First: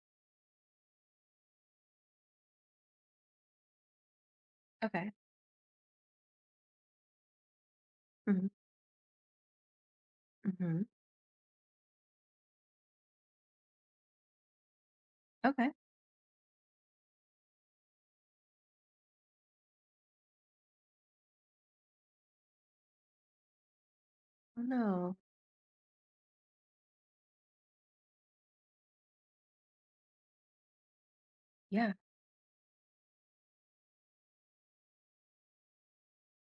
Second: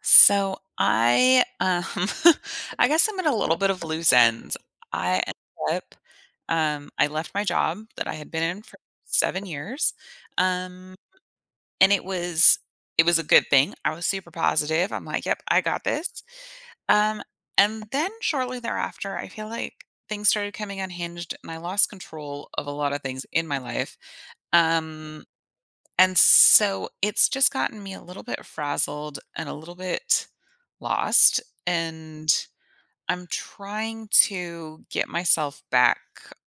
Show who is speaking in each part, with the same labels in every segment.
Speaker 1: So I, um, I guess I'm at a little bit of loose ends.
Speaker 2: Okay.
Speaker 1: I ended up, I left my job that I had been
Speaker 2: Hmm.
Speaker 1: in for 7 years,
Speaker 2: Hmm.
Speaker 1: um, and it was a good thing. I was super positive. I'm like, yep, I
Speaker 2: Okay.
Speaker 1: got this. Um, and then shortly thereafter, I feel like things started coming unhinged, and I lost control of a lot of things in my life.
Speaker 2: Oh no.
Speaker 1: Um, and so it's just gotten me a little bit frazzled and a little bit lost.
Speaker 2: Yeah.
Speaker 1: And I'm trying to get myself back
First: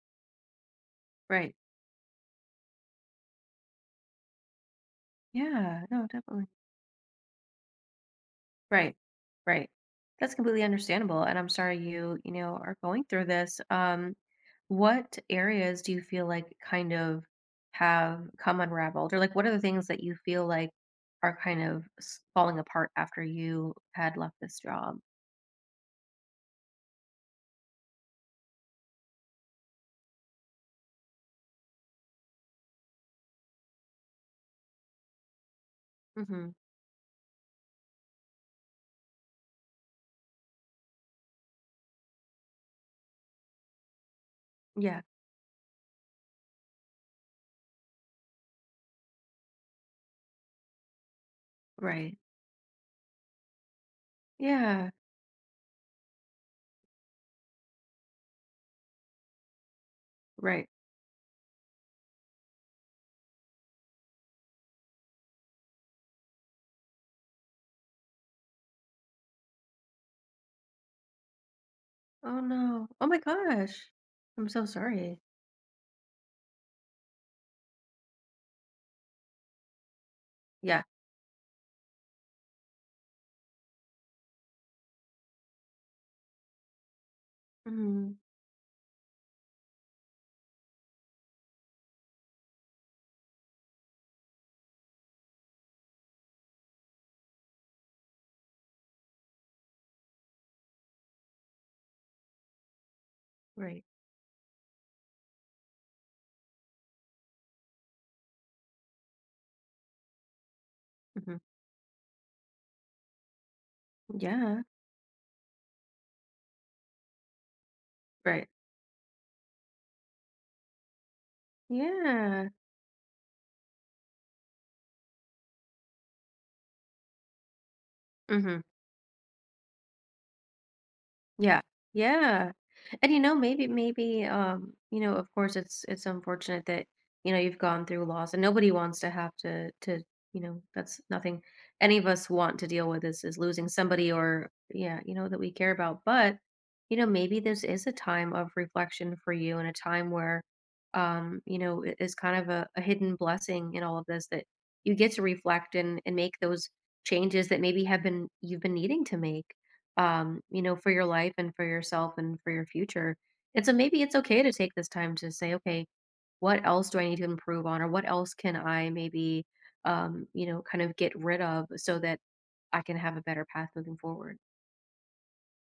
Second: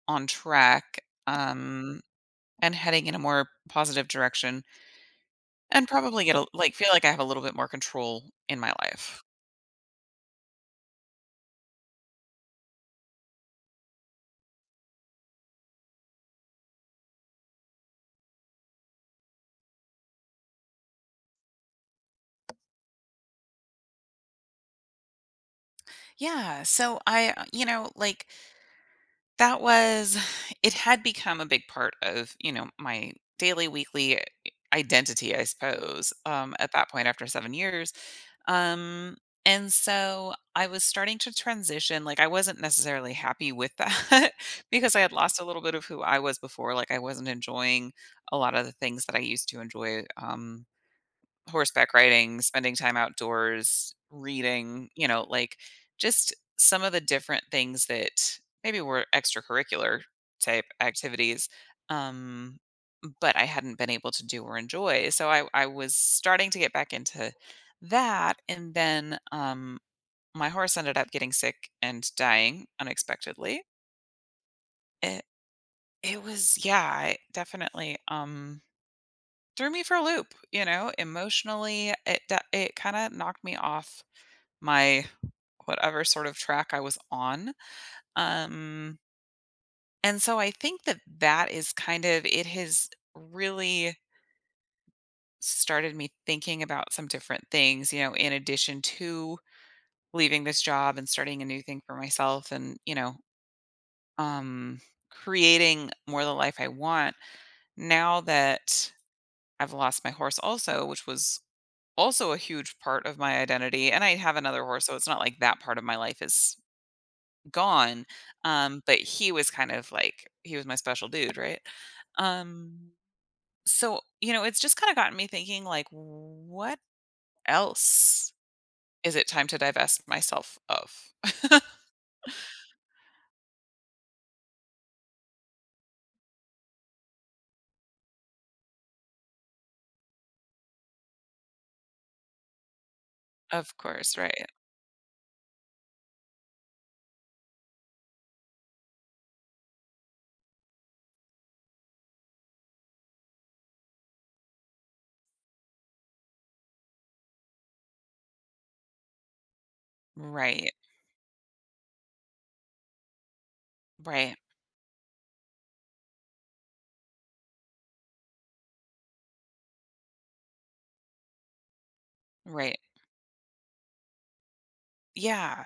Speaker 1: on track,
Speaker 2: Right.
Speaker 1: and heading in a more positive direction
Speaker 2: Yeah.
Speaker 1: and
Speaker 2: No,
Speaker 1: probably
Speaker 2: definitely.
Speaker 1: like feel like I have a little bit more control in my
Speaker 2: Right.
Speaker 1: life.
Speaker 2: Right. That's completely understandable. And I'm sorry you are going through this. What areas do you feel like kind of have come unraveled? Or like what are the things that you feel like are kind of falling apart after you had left this job?
Speaker 1: Yeah. So I, like that was, it had become a big part of, you know, my daily, weekly identity, I suppose,
Speaker 2: Hmm.
Speaker 1: at that point after 7 years. Um, and so I was starting to transition. Like I wasn't necessarily happy with that because I
Speaker 2: Yeah.
Speaker 1: had lost a little bit of who I was before. Like I wasn't enjoying a lot of the things that I used to enjoy. Horseback
Speaker 2: Right.
Speaker 1: riding, spending time outdoors, reading,
Speaker 2: Yeah.
Speaker 1: you know, like just some of the different things that maybe were extracurricular type
Speaker 2: Right.
Speaker 1: activities. Um, but I hadn't been able to do or enjoy. So I was starting to get back into that. And then, my horse ended up getting sick and
Speaker 2: Oh
Speaker 1: dying
Speaker 2: no. Oh my
Speaker 1: unexpectedly.
Speaker 2: gosh. I'm so sorry.
Speaker 1: It, yeah, I definitely. Threw me for a loop, you
Speaker 2: Yeah.
Speaker 1: know, emotionally. It kind of knocked me off my whatever sort of track I was on.
Speaker 2: Hmm.
Speaker 1: Um and so I think that is kind of it has really started me thinking about some different things, you know, in addition to leaving this job and starting a new thing for myself and,
Speaker 2: Right.
Speaker 1: um creating more the life I want now that I've lost my horse also, which
Speaker 2: Mhm.
Speaker 1: was also a huge part of my identity, and I have
Speaker 2: Yeah.
Speaker 1: another horse, so it's not like that part of my life is gone.
Speaker 2: Right.
Speaker 1: But he was kind of like he was my special dude, right?
Speaker 2: Yeah.
Speaker 1: um so you know, it's just kind of gotten me thinking like what else
Speaker 2: Mhm.
Speaker 1: is it time to divest myself of.
Speaker 2: Yeah. Yeah. And you know, maybe of course it's unfortunate that, you know, you've gone through loss and nobody wants to have to, that's nothing any of us want to deal with is losing
Speaker 1: Of
Speaker 2: somebody
Speaker 1: course. Right.
Speaker 2: or yeah, that we care about. But, you know, maybe this is a time of reflection for you and a time where it is kind of a hidden blessing in all of this that you get to reflect and make those changes that maybe have been you've been needing to make
Speaker 1: Right.
Speaker 2: for your life and for yourself and for your future. And so maybe it's
Speaker 1: Right.
Speaker 2: okay to take this time to say, okay, what else do I need to improve on, or what else can I maybe, kind of get rid of so that
Speaker 1: Right.
Speaker 2: I can have a better path moving forward.
Speaker 1: Yeah.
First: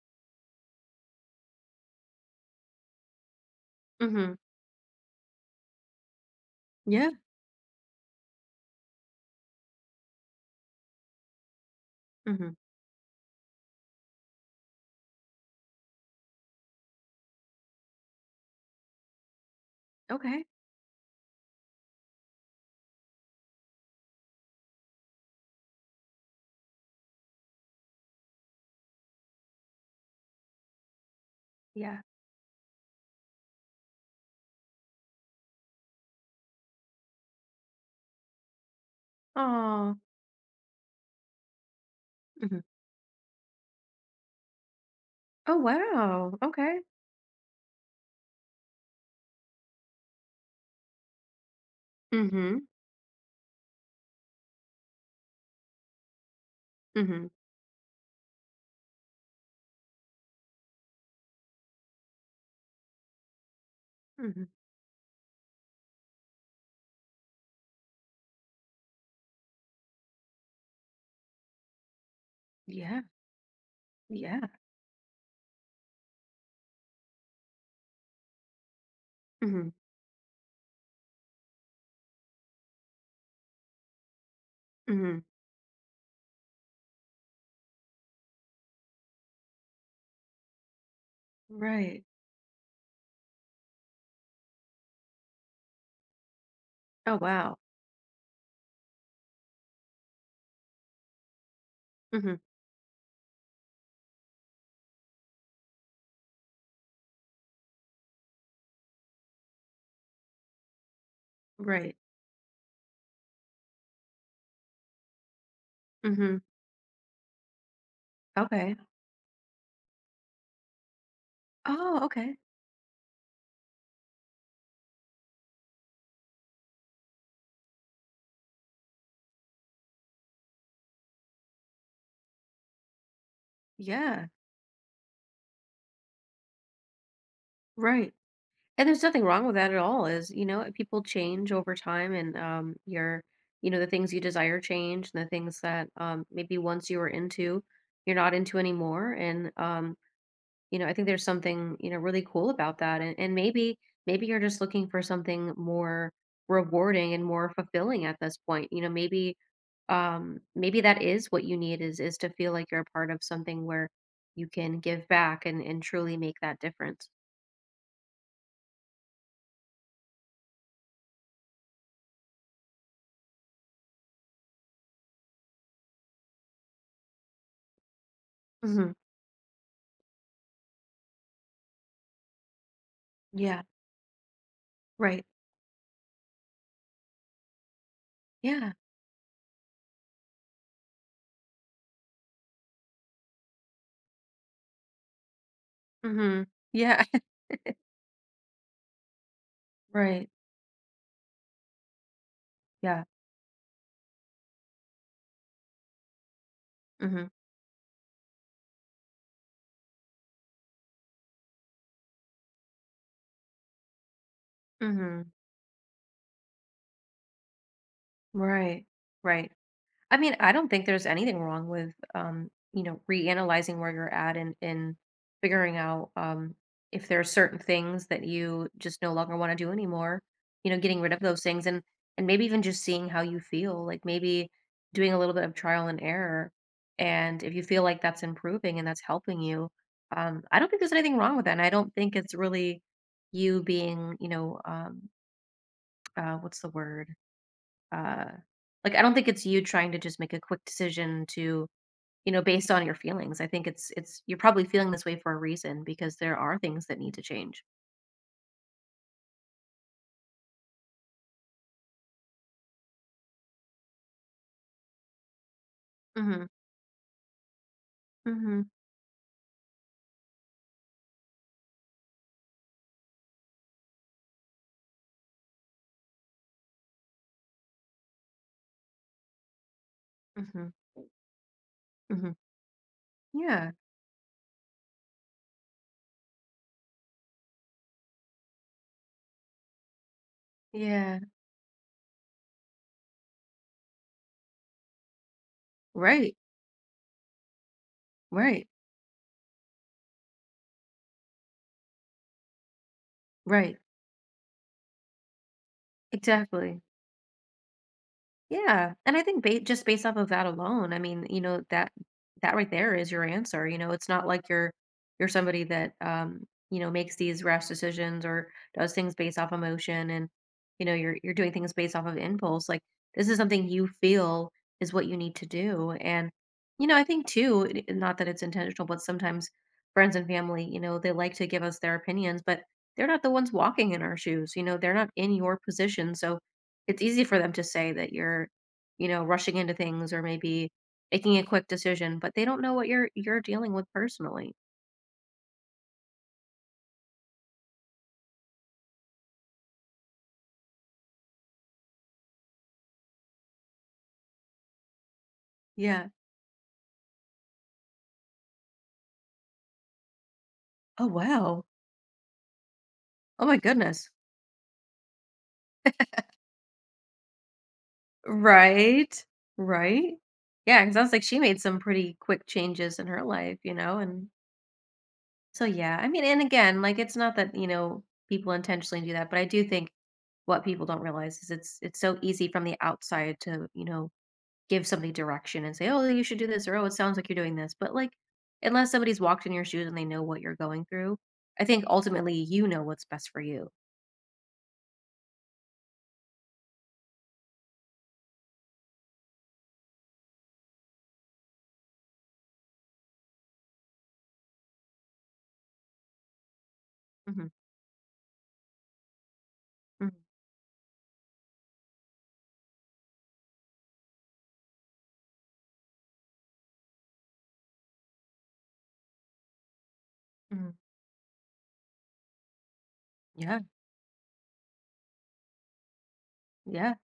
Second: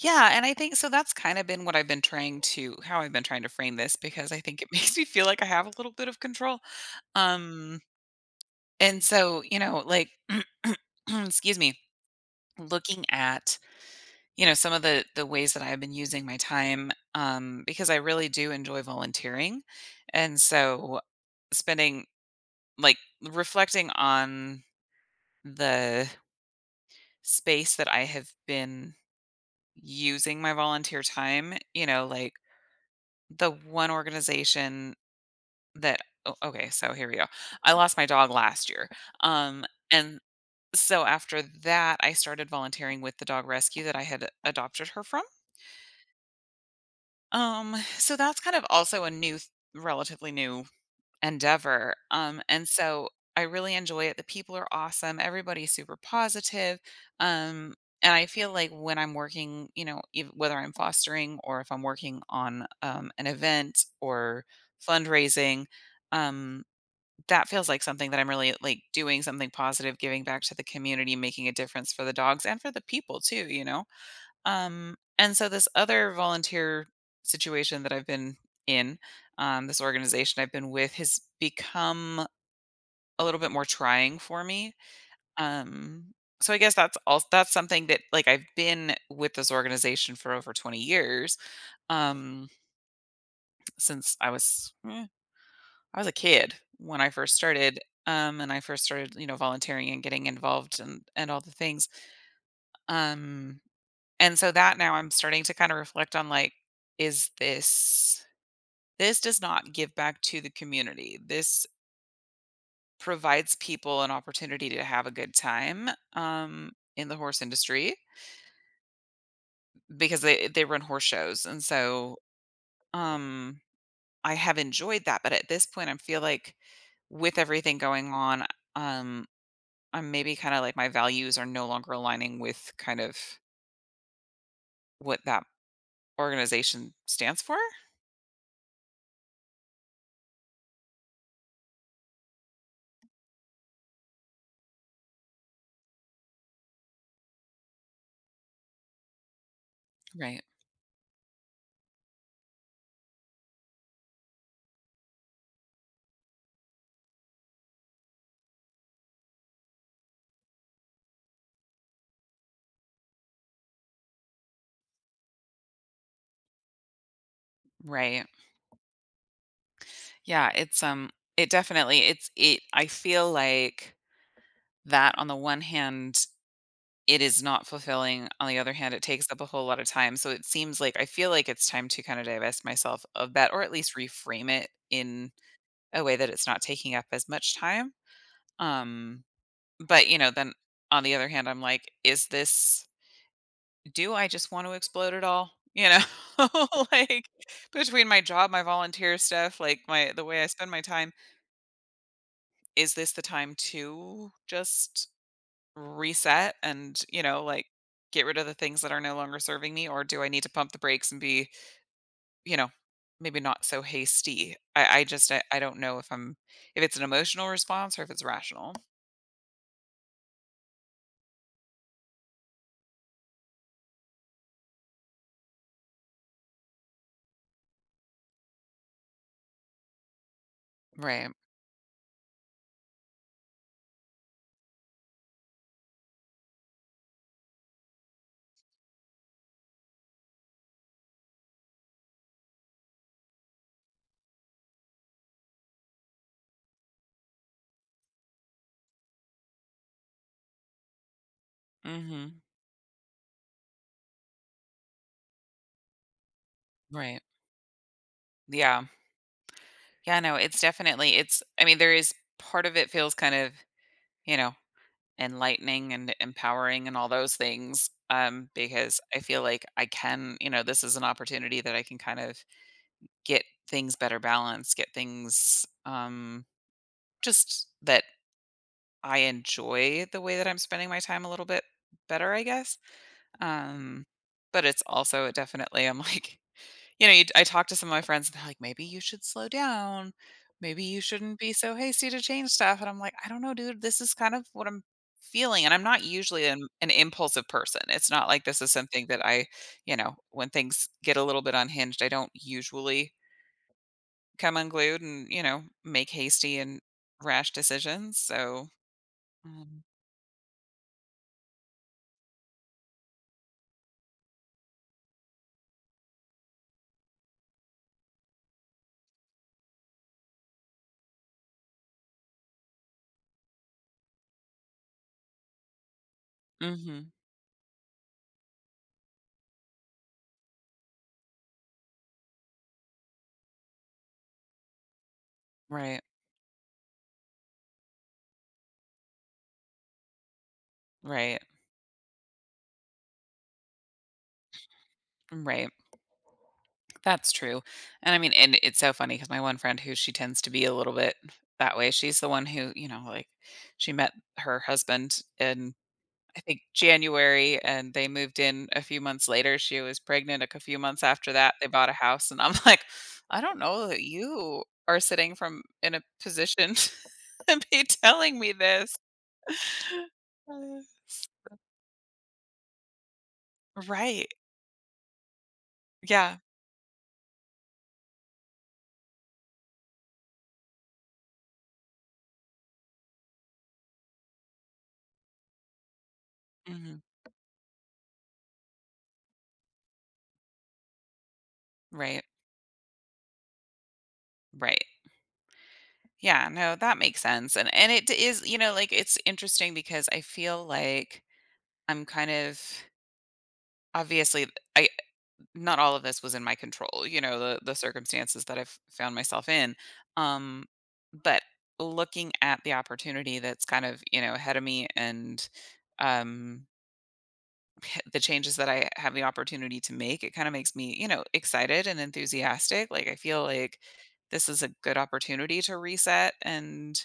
Speaker 1: Yeah, and I think, so that's kind of been what I've been trying to how I've been trying to frame this, because
Speaker 2: Mm-hmm.
Speaker 1: I think it makes me feel like I have a little bit of control.
Speaker 2: Yeah.
Speaker 1: um And so, you know, like, excuse me,
Speaker 2: Mm-hmm.
Speaker 1: looking at, you know, some of the ways that I've been using my time, because I really do enjoy volunteering. And
Speaker 2: Okay.
Speaker 1: so spending like reflecting on the space that I have been using my volunteer time,
Speaker 2: Yeah.
Speaker 1: like the one organization that oh, okay, so here we go. I lost my dog last year. Um
Speaker 2: Oh.
Speaker 1: and so after that, I started
Speaker 2: Mm-hmm.
Speaker 1: volunteering with the dog rescue that I had adopted her from.
Speaker 2: Oh wow. Okay.
Speaker 1: So that's kind of also a new relatively new endeavor.
Speaker 2: Mm-hmm.
Speaker 1: And so I really enjoy it. The people are awesome, everybody's super positive.
Speaker 2: Mm-hmm.
Speaker 1: um and I feel like when I'm working, you know, whether I'm fostering or if I'm working on, an event
Speaker 2: Mm-hmm.
Speaker 1: or fundraising, um that feels like something that I'm really like doing something positive, giving back to the community, making a difference for the dogs and for the
Speaker 2: Yeah.
Speaker 1: people too, you know?
Speaker 2: Yeah.
Speaker 1: And so this other volunteer situation that I've been in,
Speaker 2: Mm-hmm.
Speaker 1: this organization I've been with has become a little bit more trying for me.
Speaker 2: Mm-hmm.
Speaker 1: Um, so I guess that's something that, like, I've been with this organization for over 20 years,
Speaker 2: Right.
Speaker 1: um since I was I was a kid when I
Speaker 2: Oh
Speaker 1: first
Speaker 2: wow.
Speaker 1: started, and I first started, you know, volunteering and getting involved and all the things.
Speaker 2: Mm-hmm.
Speaker 1: Um, and so that now I'm starting to kind of reflect on like, is this this does not give back to the community. This
Speaker 2: Right.
Speaker 1: provides people an opportunity to have a good time,
Speaker 2: Mm-hmm.
Speaker 1: in the horse industry,
Speaker 2: Okay.
Speaker 1: because they run horse shows, and
Speaker 2: Oh,
Speaker 1: so,
Speaker 2: okay.
Speaker 1: um, I have enjoyed that. But at this point, I feel like with everything going on. Um, I'm maybe kinda like my values are no longer aligning with kind of
Speaker 2: Yeah,
Speaker 1: what that organization stands for?
Speaker 2: right. And there's nothing wrong with that at all, is, people change over time and the things you desire change and the things that maybe once you were into, you're not into anymore. And
Speaker 1: Right.
Speaker 2: I think there's something, really cool about that. And maybe you're just looking for something more rewarding and more fulfilling at this point. You know, maybe maybe that is what you need is to feel like you're a part of something where you can give back and truly make that difference.
Speaker 1: Right. Yeah, it's, it definitely it's it I feel like that, on the one hand, it is not fulfilling, on the other
Speaker 2: Mhm.
Speaker 1: hand, it takes up a whole lot of time, so it seems like I feel like it's time to kinda divest myself of that, or
Speaker 2: Yeah,
Speaker 1: at least reframe it
Speaker 2: right.
Speaker 1: in a way that it's not taking up as much time,
Speaker 2: Yeah.
Speaker 1: um but, you know, then on the other hand, I'm like, is this do I just want to explode it all? You
Speaker 2: Mhm.
Speaker 1: know,
Speaker 2: Yeah.
Speaker 1: like between my job, my volunteer stuff, like my the
Speaker 2: Right.
Speaker 1: way I spend my time, is
Speaker 2: Yeah.
Speaker 1: this the time to just reset and, you
Speaker 2: Mhm.
Speaker 1: know, like get rid of the things that are no longer serving me? Or do I need to pump the brakes and be, you know, maybe not so hasty? I, I
Speaker 2: Mhm.
Speaker 1: just I, I don't know if I'm if it's an emotional response or if it's rational.
Speaker 2: Right. Right. I mean, I don't think there's anything wrong with, reanalyzing where you're at and figuring out, if there are certain things that you just no longer want to do anymore. You know, getting rid of
Speaker 1: Right.
Speaker 2: those things and maybe even just seeing how you feel. Like maybe doing a little bit of trial and error, and if you feel like that's improving and that's helping you, I don't think there's anything wrong with that. And I don't think it's really you being, what's the word? uh like, I don't think it's you trying to just make a quick decision to,
Speaker 1: Mm-hmm.
Speaker 2: you know, based on your feelings. I think it's you're probably feeling this way for a reason because there are things that need
Speaker 1: Right.
Speaker 2: to change.
Speaker 1: Yeah. Yeah, no, it's definitely it's I mean, there is part of it feels kind of, you know, enlightening and
Speaker 2: Mhm.
Speaker 1: empowering and all those things.
Speaker 2: Mhm.
Speaker 1: Because I feel like I can, you know, this is an opportunity that I can kind of get things better balanced, get things, just that I enjoy the way that I'm
Speaker 2: Mhm.
Speaker 1: spending my time a little bit better,
Speaker 2: Mhm.
Speaker 1: I guess.
Speaker 2: Yeah,
Speaker 1: Um, but it's also it definitely I'm like, you know, you I talked to some of my friends and they're like, "Maybe you should slow down. Maybe you
Speaker 2: yeah.
Speaker 1: shouldn't be so hasty to change stuff." And I'm like, "I don't know, dude. This is kind of what I'm feeling." And I'm not
Speaker 2: Right,
Speaker 1: usually an impulsive person. It's not like this
Speaker 2: right,
Speaker 1: is something that I, you know, when things get a little bit unhinged, I don't usually
Speaker 2: right.
Speaker 1: come unglued and, you know, make hasty
Speaker 2: Exactly.
Speaker 1: and rash decisions. So,
Speaker 2: Yeah, and I think ba
Speaker 1: um,
Speaker 2: just based off of that alone, I mean, you know, that right there is your answer, you know, it's not like you're somebody that, makes these rash decisions or does things based off emotion and you're doing things based off of impulse, like, this is something you feel is what you need to do, and I
Speaker 1: mhm.
Speaker 2: think too, it not that it's intentional, but sometimes friends and family, they like to give us their opinions, but they're not the ones walking in our shoes, they're not in your
Speaker 1: Right.
Speaker 2: position, so it's easy for them to say that you're rushing into things or maybe making
Speaker 1: Right.
Speaker 2: a quick decision, but they don't know what you're dealing with personally.
Speaker 1: Right. That's true. And I mean, and it's so funny because my one friend who she tends to be a little bit that way, she's the one who, you know, like she met her husband in,
Speaker 2: Yeah.
Speaker 1: I think, January, and they moved in a few months later. She was pregnant like a few months
Speaker 2: Oh,
Speaker 1: after that.
Speaker 2: wow.
Speaker 1: They bought a house. And I'm like, I
Speaker 2: Oh my
Speaker 1: don't know that
Speaker 2: goodness.
Speaker 1: you are sitting from in a position to be telling me this.
Speaker 2: Right. Right.
Speaker 1: Uh,
Speaker 2: Yeah, it sounds like she made some pretty quick changes in her life, you know? And
Speaker 1: Right.
Speaker 2: so, yeah, I mean,
Speaker 1: Yeah.
Speaker 2: and again, like it's not that, people intentionally do that, but I do think what people don't realize is it's so easy from the outside to, give somebody direction and say, "Oh, you should do this," or "Oh, it
Speaker 1: hmm
Speaker 2: sounds like you're doing this." But like, unless somebody's walked in your shoes and they know what you're going through, I think
Speaker 1: Right.
Speaker 2: ultimately you know what's best for you.
Speaker 1: Right. Yeah, no, that makes sense, and it is, you know, like, it's interesting because I feel like I'm kind of obviously, I not all of this was in my control, you know,
Speaker 2: Hmm.
Speaker 1: the circumstances that I've found myself in,
Speaker 2: Hmm.
Speaker 1: um, but looking at the opportunity that's kind of, you know, ahead of me and, um, the changes that I have the opportunity to make, it kinda makes
Speaker 2: Hmm.
Speaker 1: me, you know, excited and enthusiastic, like, I feel
Speaker 2: Yeah,
Speaker 1: like this is a good opportunity to reset
Speaker 2: yeah,
Speaker 1: and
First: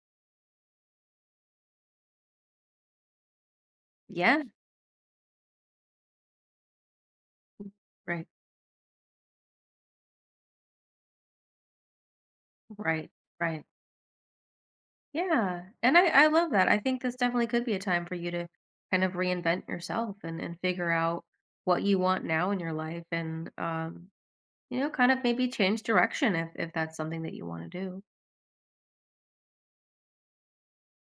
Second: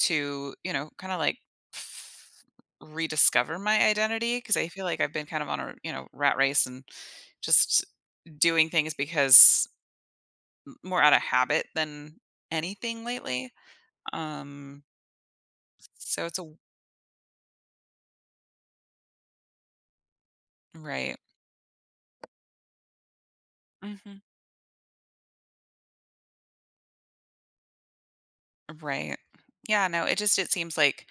Speaker 1: to, you know, kind of like f- rediscover my identity,
Speaker 2: yeah.
Speaker 1: because I feel like I've been kind of on a, you know, rat race and just
Speaker 2: Right,
Speaker 1: doing things because more out of habit than anything
Speaker 2: right,
Speaker 1: lately.
Speaker 2: right.
Speaker 1: Um
Speaker 2: Yeah, and I
Speaker 1: so
Speaker 2: I
Speaker 1: it's a
Speaker 2: love that. I think this definitely could be a time for you to kind of reinvent yourself and figure
Speaker 1: right.
Speaker 2: out what you want now in your life and
Speaker 1: hmm
Speaker 2: kind of maybe change direction if that's something that you want to do.
Speaker 1: Right. Yeah, no, it just it seems like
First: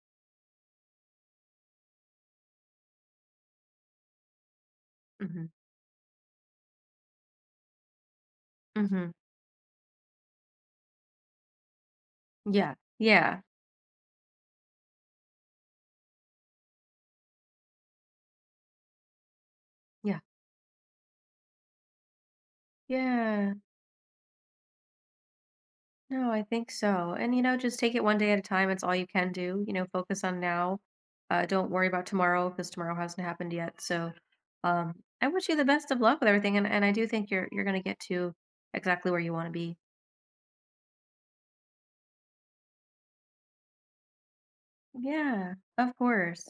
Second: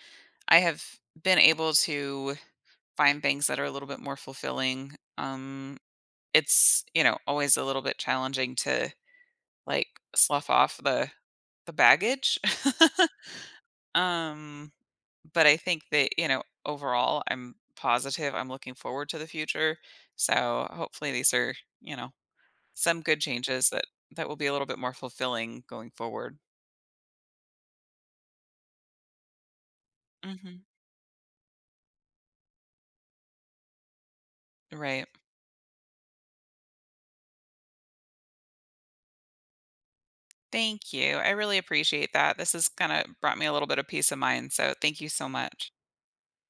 Speaker 1: I have been able to find things that are a little bit more fulfilling.
Speaker 2: Hmm.
Speaker 1: Um it's, you know, always a little bit challenging to
Speaker 2: Hmm.
Speaker 1: like, slough off the baggage.
Speaker 2: Yeah, yeah,
Speaker 1: Um, but I think that, you know, overall, I'm positive, I'm looking forward to the future,
Speaker 2: yeah.
Speaker 1: so hopefully these are, you know, some good
Speaker 2: Yeah,
Speaker 1: changes that that will be a little bit more fulfilling going
Speaker 2: no,
Speaker 1: forward.
Speaker 2: I think so. And just take it one day at a time. It's all you can do. Focus on
Speaker 1: Mhm.
Speaker 2: now. Don't worry about tomorrow because tomorrow hasn't happened yet. So, um,
Speaker 1: Right.
Speaker 2: I wish you the best of luck with everything, and I do think you're gonna get to exactly where you want to be.
Speaker 1: Thank you, I really appreciate that, this has kinda brought me a little bit of peace of mind, so thank you so
Speaker 2: Yeah,
Speaker 1: much.
Speaker 2: of course.